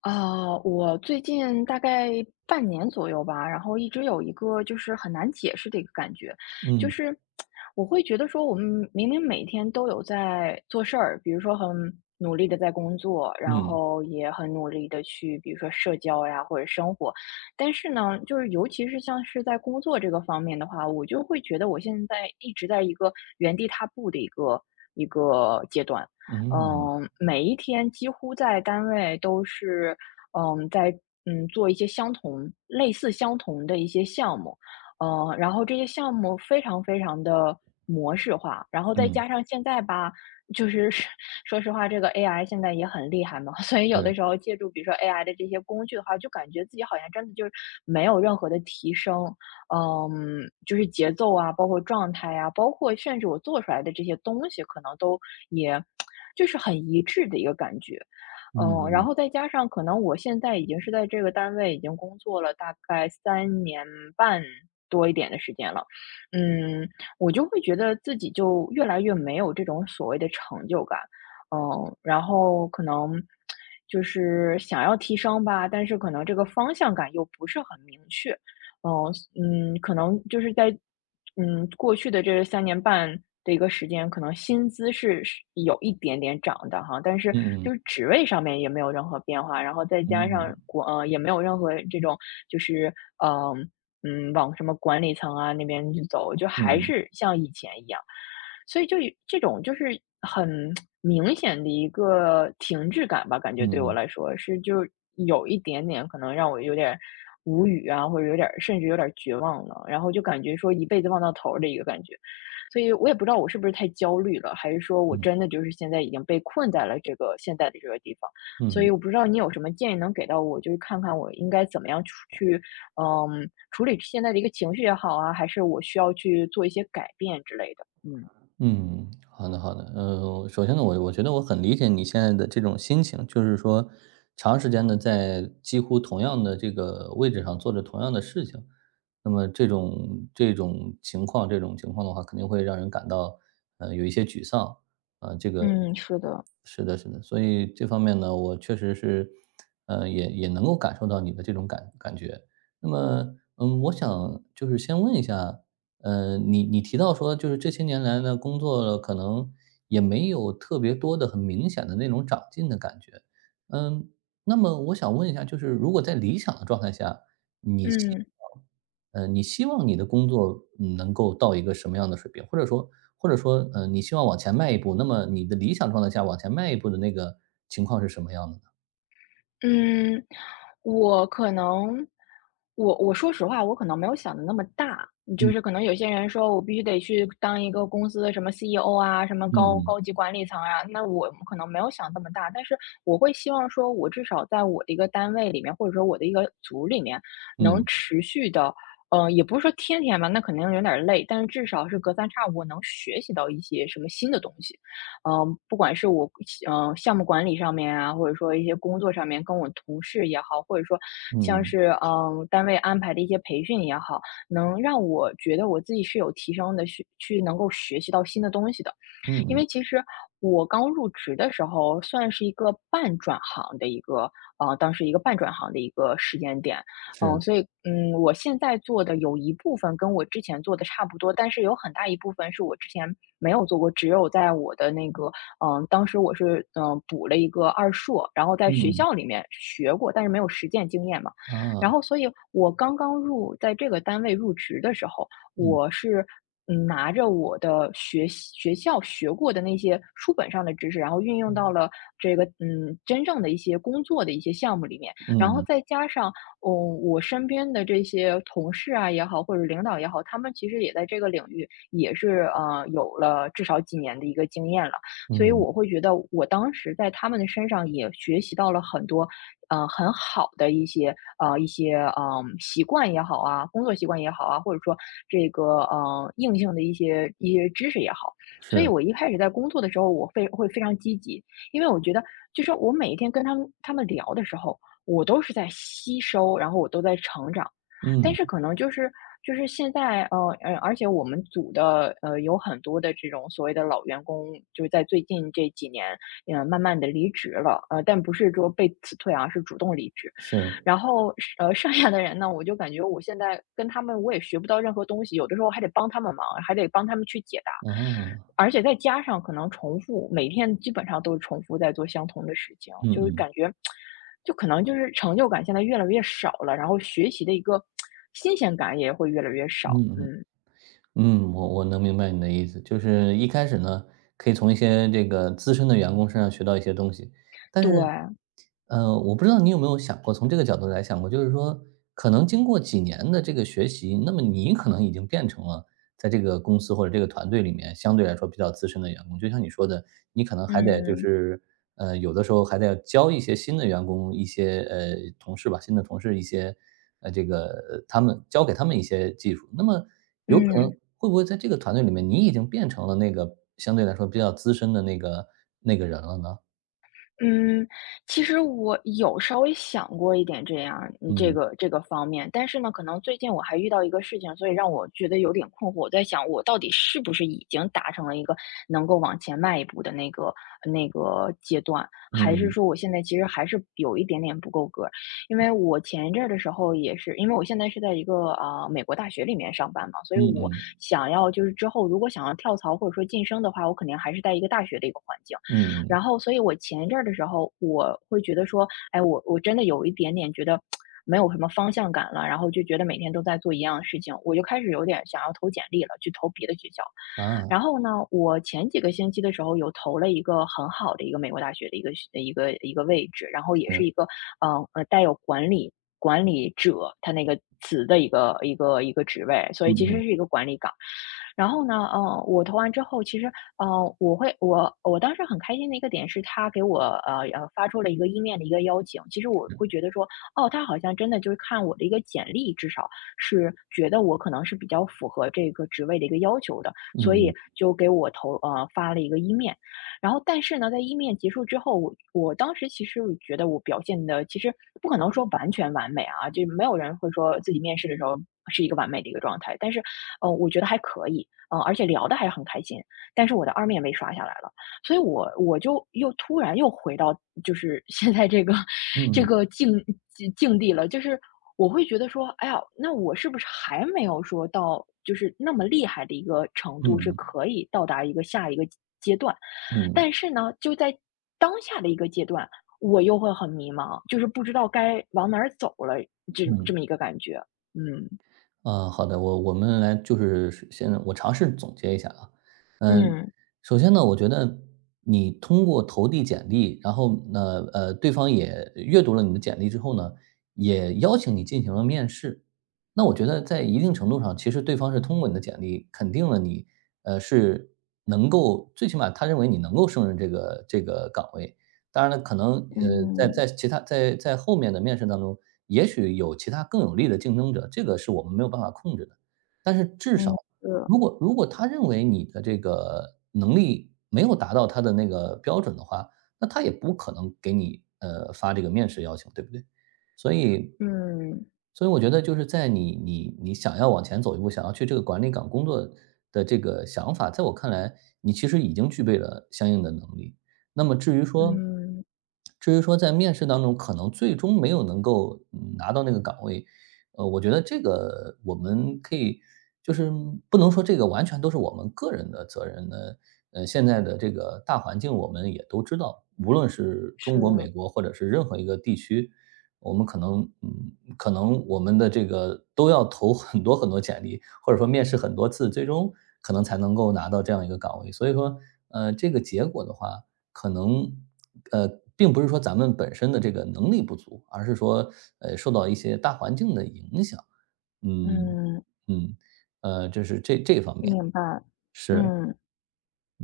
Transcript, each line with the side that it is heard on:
left: 啊，我最近大概半年左右吧，然后一直有一个就是很难解释的一个感觉，就
right: 嗯
left: 是我会觉得说，我们明明每天都有在做事儿，比如说很努力的在工作，然
right: 嗯
left: 后也很努力的去，比如说社交呀或者生活，但是呢，就是尤其是像是在工作这个方面的话，我就会觉得我现在一直在一个原地踏步的一个阶段。
right: 嗯
left: 嗯，每一天几乎在单位都是，嗯，在做一些类似相同的一些项目，嗯，然后这些项目非常非常的模式化，然后再
right: 嗯，
left: 加上现在吧，就是是说实话，这个 AI 现在也很厉害嘛，所以有的时
right: 是，
left: 候借助比如说 AI 的这些工具的话，就感觉自己好像真的就是没有任何的提升，嗯，就是节奏啊，包括状态啊，包括甚至我做出来的这些东西，可能都也就是很一致的一个感觉。
right: 嗯
left: 嗯，然后
right: 嗯
left: 再加上可能我现在已经是在这个单位已经工作了大概三年半多一点的时间了，嗯，我就会觉得自己就越来越没有这种所谓的成就感。嗯，然后可能就是想要提升吧，但是可能这个方向感又不是很明确。哦，嗯，可能就是在过去的这三年半的一个时间，可能薪资是有一点点涨的哈，但是
right: 嗯
left: 就是职位上面也没有任何变化，然后再加
right: 嗯
left: 上也没有任何这种就是嗯、呃往什么管理层啊那边去走，就还
right: 嗯
left: 是像以前一样。所以就有这种就是很明显的一个停滞感吧，感觉
right: 嗯
left: 对
right: 嗯
left: 我来
right: 嗯
left: 说是就有一点点可能让我有点无语啊，或者有点甚至有点绝望了，然后就感觉说一辈子望到头儿的一个感觉。所以我也不知道我是不是太焦虑了，还是说我真的就是现在已经被困在了这个现在的这个地方。所
right: 嗯。
left: 以我不知道你有什么建议能给到我，就是看看我应该怎么样去，嗯，处理现在的一个情绪也好啊，还是我需要去做一些改变之类的。嗯。
right: 嗯，好的好的。首先呢，我觉得我很理解你现在的这种心情，就是说长时间的在几乎同样的这个位置上做着同样的事情，那么这种情况的话，肯定会让人感到，有一些沮丧。啊，这个
left: 嗯，是的，
right: 是的是的，所以这方面呢，我确实是，也能够感受到你的这种感觉。那么，我想就是先问一下，你提到说，就是这些年来呢，工作了可能也没有特别多的、很明显的那种长进的感觉。嗯，那么我想问一下，就是如果在理想的状态下，你希
left: 嗯，
right: 你希望你的工作能够到一个什么样的水平？或者说，你希望往前迈一步，那么你的理想状态下往前迈一步的那个情况是什么样的呢？
left: 嗯，我可能，我说实话，我可能没有想的那么大，就是可
right: 嗯
left: 能有些人说我必须得去当一个公司的什么 CEO 啊，什么
right: 嗯
left: 高
right: 嗯
left: 高级管理层啊，那我可能没有想这么大，但是我会希望说，我至少在我的一个单位里面，或者说我的一个组里面，能
right: 嗯
left: 持续的，呃，也不是说天天吧，那肯定有点儿累，但是至少是隔三差五我能学习到一些什么新的东西。嗯，不管是我项目管理上面啊，或者说一些工作上面跟我同事也好，或者说像
right: 嗯
left: 是嗯呃单位安排的一些培训也好，能让我觉得我自己是有提升的，去能够学习到新的东西的。
right: 嗯
left: 因
right: 嗯，
left: 为其实我刚入职的时候，算是一个半转行的一个，呃，当时一个半转行的一个时间点，
right: 是，
left: 嗯，所以，嗯，我现在做的有一部分跟我之前做的差不多，但是有很大一部分是我之前没有做过，只有在我的那个，嗯，当时我是补了一个二硕，然后在
right: 嗯
left: 学
right: 嗯
left: 校里面学过，但是没有实践经验嘛，然
right: 啊，
left: 后，所以我刚刚入在这个单位入职的时候，
right: 嗯
left: 我是嗯，拿着我的学校学过的那些书本上的知识，然后运用到了这个真正的一些工作的一些项目里面，然后
right: 嗯
left: 再加上嗯我身边的这些同事啊也好，或者领导也好，他们其实也在这个领域也是呃有了至少几年的一个经验了。所以
right: 嗯，
left: 我会觉得我当时在他们的身上也学习到了很多，呃，很好的一些习惯也好啊，工作习惯也好啊，或者说这个呃硬性的一些知识也好。所以
right: 是。
left: 我一开始在工作的时候，我非会非常积极，因为我觉得就是我每一天跟他们聊的时候，我都是在吸收，然后我都在成长。但
right: 嗯，
left: 是可能就是现在，而且我们组的，呃，有很多的这种所谓的老员工，就是在最近这几年，嗯，慢慢的离职了，呃，但不是说被辞退而是主动离职。
right: 是，
left: 然后呃，剩下的人呢，我就感觉我现在跟他们我也学不到任何东西，有的时候还得帮他们忙，还得帮他们去解答，
right: 啊，
left: 而且再加上可能重复，每天基本上都是重复在做相同的事情，
right: 嗯
left: 就是
right: 嗯，
left: 感觉就可能就是成就感现在越来越少了，然后学习的一个新鲜感也会越来越少。
right: 嗯嗯，
left: 嗯，
right: 我能明白你的意思，就是一开始呢，可以从一些这个资深的员工身上学到一些东西，但
left: 对，
right: 是我不知道你有没有想过，从这个角度来想过，就是说，可能经过几年的这个学习，那么你可能已经变成了在这个公司或者这个团队里面相对来说比较资深的员工。就像你说的，你可能还得就
left: 嗯，
right: 是，有的时候还得要教一些新的员工、一些同事吧，新的同事一些呃这个他们教给他们一些技术。那么有可能
left: 嗯。
right: 会不会在这个团队里面，你已经变成了那个相对来说比较资深的那个人了呢？
left: 嗯，其实我有稍微想过一点这样，这
right: 嗯
left: 个方面，但是呢，可能最近我还遇到一个事情，所以让我觉得有点困惑。我在想，我到底是不是已经达成了一个能够往前迈一步的那个阶段，
right: 嗯
left: 还是
right: 嗯
left: 说我现在其实还是有一点点不够格儿？因为我前一阵儿的时候也是，因为我现在是在一个美国大学里面上班嘛，所以
right: 嗯
left: 我
right: 嗯。
left: 想要就是之后如果想要跳槽或者说晋升的话，我肯定还是在一个大学的一个环境。
right: 嗯，
left: 然后所以我前一阵儿的时候，我会觉得说，哎，我真的有一点点觉得没有什么方向感了，然后就觉得每天都在做一样的事情，我就开始有点想要投简历了，去投别的学校。
right: 啊，
left: 然后呢，我前几个星期的时候有投了一个很好的一个美国大学的一个位置，然后也是
right: 是，
left: 一个呃带有管理者他那个词的一个职位，所
right: 嗯
left: 以其实
right: 嗯
left: 是一个管理岗。然后呢，嗯，我投完之后，其实，嗯，我会我我当时很开心的一个点是他给我发出了一个一面的一个邀请。其实我会觉得说，哦，他好像真的就是看我的一个简历，至少是觉得我可能是比较符合这个职位的一个要求的，所
right: 嗯
left: 以就给我发了一个一面。然后，但是呢，在一面结束之后，我当时其实我觉得我表现的其实不可能说完全完美啊，就没有人会说自己面试的时候是一个完美的一个状态，但是呃，我觉得还可以。嗯，而且聊得还很开心，但是我的二面被刷下来了，所以我就又突然又回到就是 现在这个
right: 嗯
left: 这
right: 嗯
left: 个境地了，就是我会觉得说，哎呀，那我是不是还没有说到就是那么厉害的一个程度，是
right: 嗯
left: 可以到达一个下一个阶段？
right: 嗯，嗯
left: 但是呢，就在当下的一个阶段，我又会很迷茫，就是不知道该往哪儿走了，这
right: 嗯
left: 么一个感觉，嗯。
right: 啊，好的，我们来就是先我尝试总结一下啊，嗯，
left: 嗯
right: 首先呢，我觉得你通过投递简历，然后呢，对方也阅读了你的简历之后呢，也邀请你进行了面试，那我觉得在一定程度上，其实对方是通过你的简历肯定了你，是能够最起码他认为你能够胜任这个岗位。当然了，可能在
left: 嗯
right: 在其他在在后面的面试当中，也许有其他更有利的竞争者，这个是我们没有办法控制的。但是至少，
left: 嗯，是。
right: 如果他认为你的这个能力没有达到他的那个标准的话，那他也不可能给你发这个面试邀请，对不对？所以
left: 嗯，
right: 所以我觉得就是在你想要往前走一步，想要去这个管理岗工作的这个想法，在我看来，你其实已经具备了相应的能力。那么至于说，
left: 嗯，
right: 在面试当中可能最终没有能够拿到那个岗位，我觉得这个我们可以就是不能说这个完全都是我们个人的责任的。现在的这个大环境我们也都知道，无论是
left: 是，
right: 中国、美国或者是任何一个地区，我们可能我们的这个都要投很多很多简历，或者说面试很多次，最终可能才能够拿到这样一个岗位。所以说，这个结果的话，可能呃，并不是说咱们本身的这个能力不足，而是说受到一些大环境的影响。嗯，
left: 嗯，
right: 嗯，这是这方面，
left: 明白，
right: 是。
left: 嗯，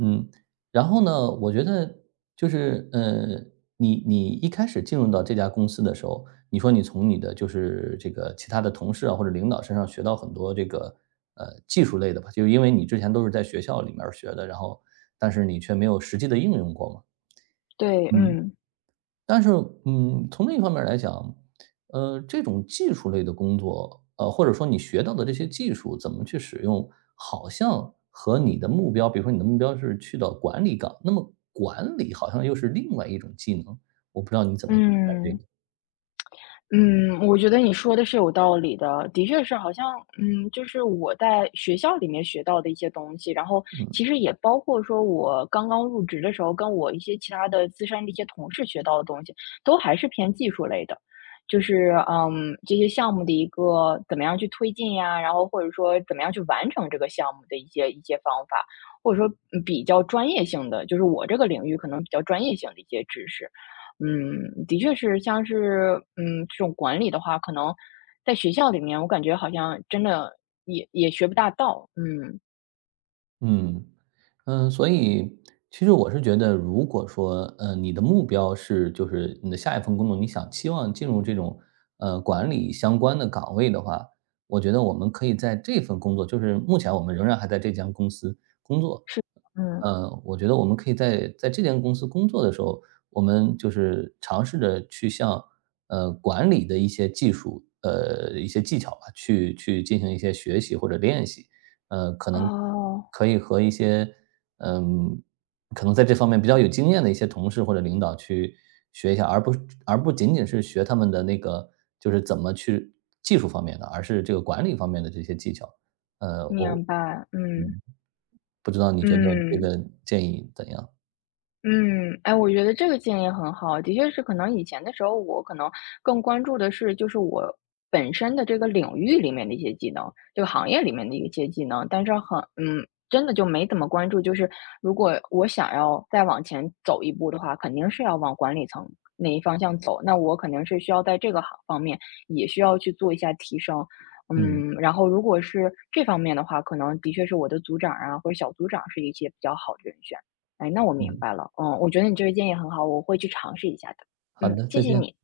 right: 嗯，然后呢，我觉得就是，你一开始进入到这家公司的时候，你说你从你的就是这个其他的同事啊或者领导身上学到很多这个，技术类的吧，就是因为你之前都是在学校里面儿学的，然后但是你却没有实际的应用过嘛。
left: 对，
right: 嗯。
left: 嗯，
right: 但是，从另一方面来讲，这种技术类的工作，或者说你学到的这些技术怎么去使用，好像和你的目标，比如说你的目标是去到管理岗，那么管理好像又是另外一种技能，我不知道你怎么看待这
left: 嗯，
right: 个？
left: 嗯，我觉得你说的是有道理的，的确是好像，嗯，就是我在学校里面学到的一些东西，然后其
right: 嗯。
left: 实也包括说我刚刚入职的时候，跟我一些其他的资深的一些同事学到的东西，都还是偏技术类的，就是嗯，这些项目的一个怎么样去推进呀，然后或者说怎么样去完成这个项目的一些方法，或者说嗯比较专业性的，就是我这个领域可能比较专业性的一些知识。嗯，的确是，像是嗯这种管理的话，可能在学校里面，我感觉好像真的也学不大到。嗯，
right: 嗯，所以其实我是觉得，如果说，你的目标是就是你的下一份工作，你想期望进入这种管理相关的岗位的话，我觉得我们可以在这份工作，就是目前我们仍然还在这家公司工作，
left: 是，嗯，
right: 我觉得我们可以在这间公司工作的时候，我们就是尝试着去向管理的一些技术，一些技巧吧，去进行一些学习或者练习，可能
left: 哦，
right: 可以和一些嗯、在这方面比较有经验的一些同事或者领导去学一下，而不仅仅是学他们的那个就是怎么去技术方面的，而是这个管理方面的这些技巧。呃，我
left: 明白，嗯
right: 嗯。不知道你觉得这
left: 嗯。
right: 个建议怎样？
left: 嗯，哎，我觉得这个建议很好。的确是可能以前的时候，我可能更关注的是，就是我本身的这个领域里面的一些技能，这个行业里面的一些技能，但是很，嗯，真的就没怎么关注。就是如果我想要再往前走一步的话，肯定是要往管理层那一方向走，那我肯定是需要在这个行方面也需要去做一下提升。
right: 嗯，
left: 嗯，然后如果是这方面的话，可能的确是我的组长啊，或者小组长是一些比较好的人选。哎，那我明
right: 嗯，
left: 白了。嗯，我觉得你这个建议很好，我会去尝试一下的。
right: 好
left: 嗯，
right: 的，
left: 谢
right: 再
left: 谢
right: 见。
left: 你。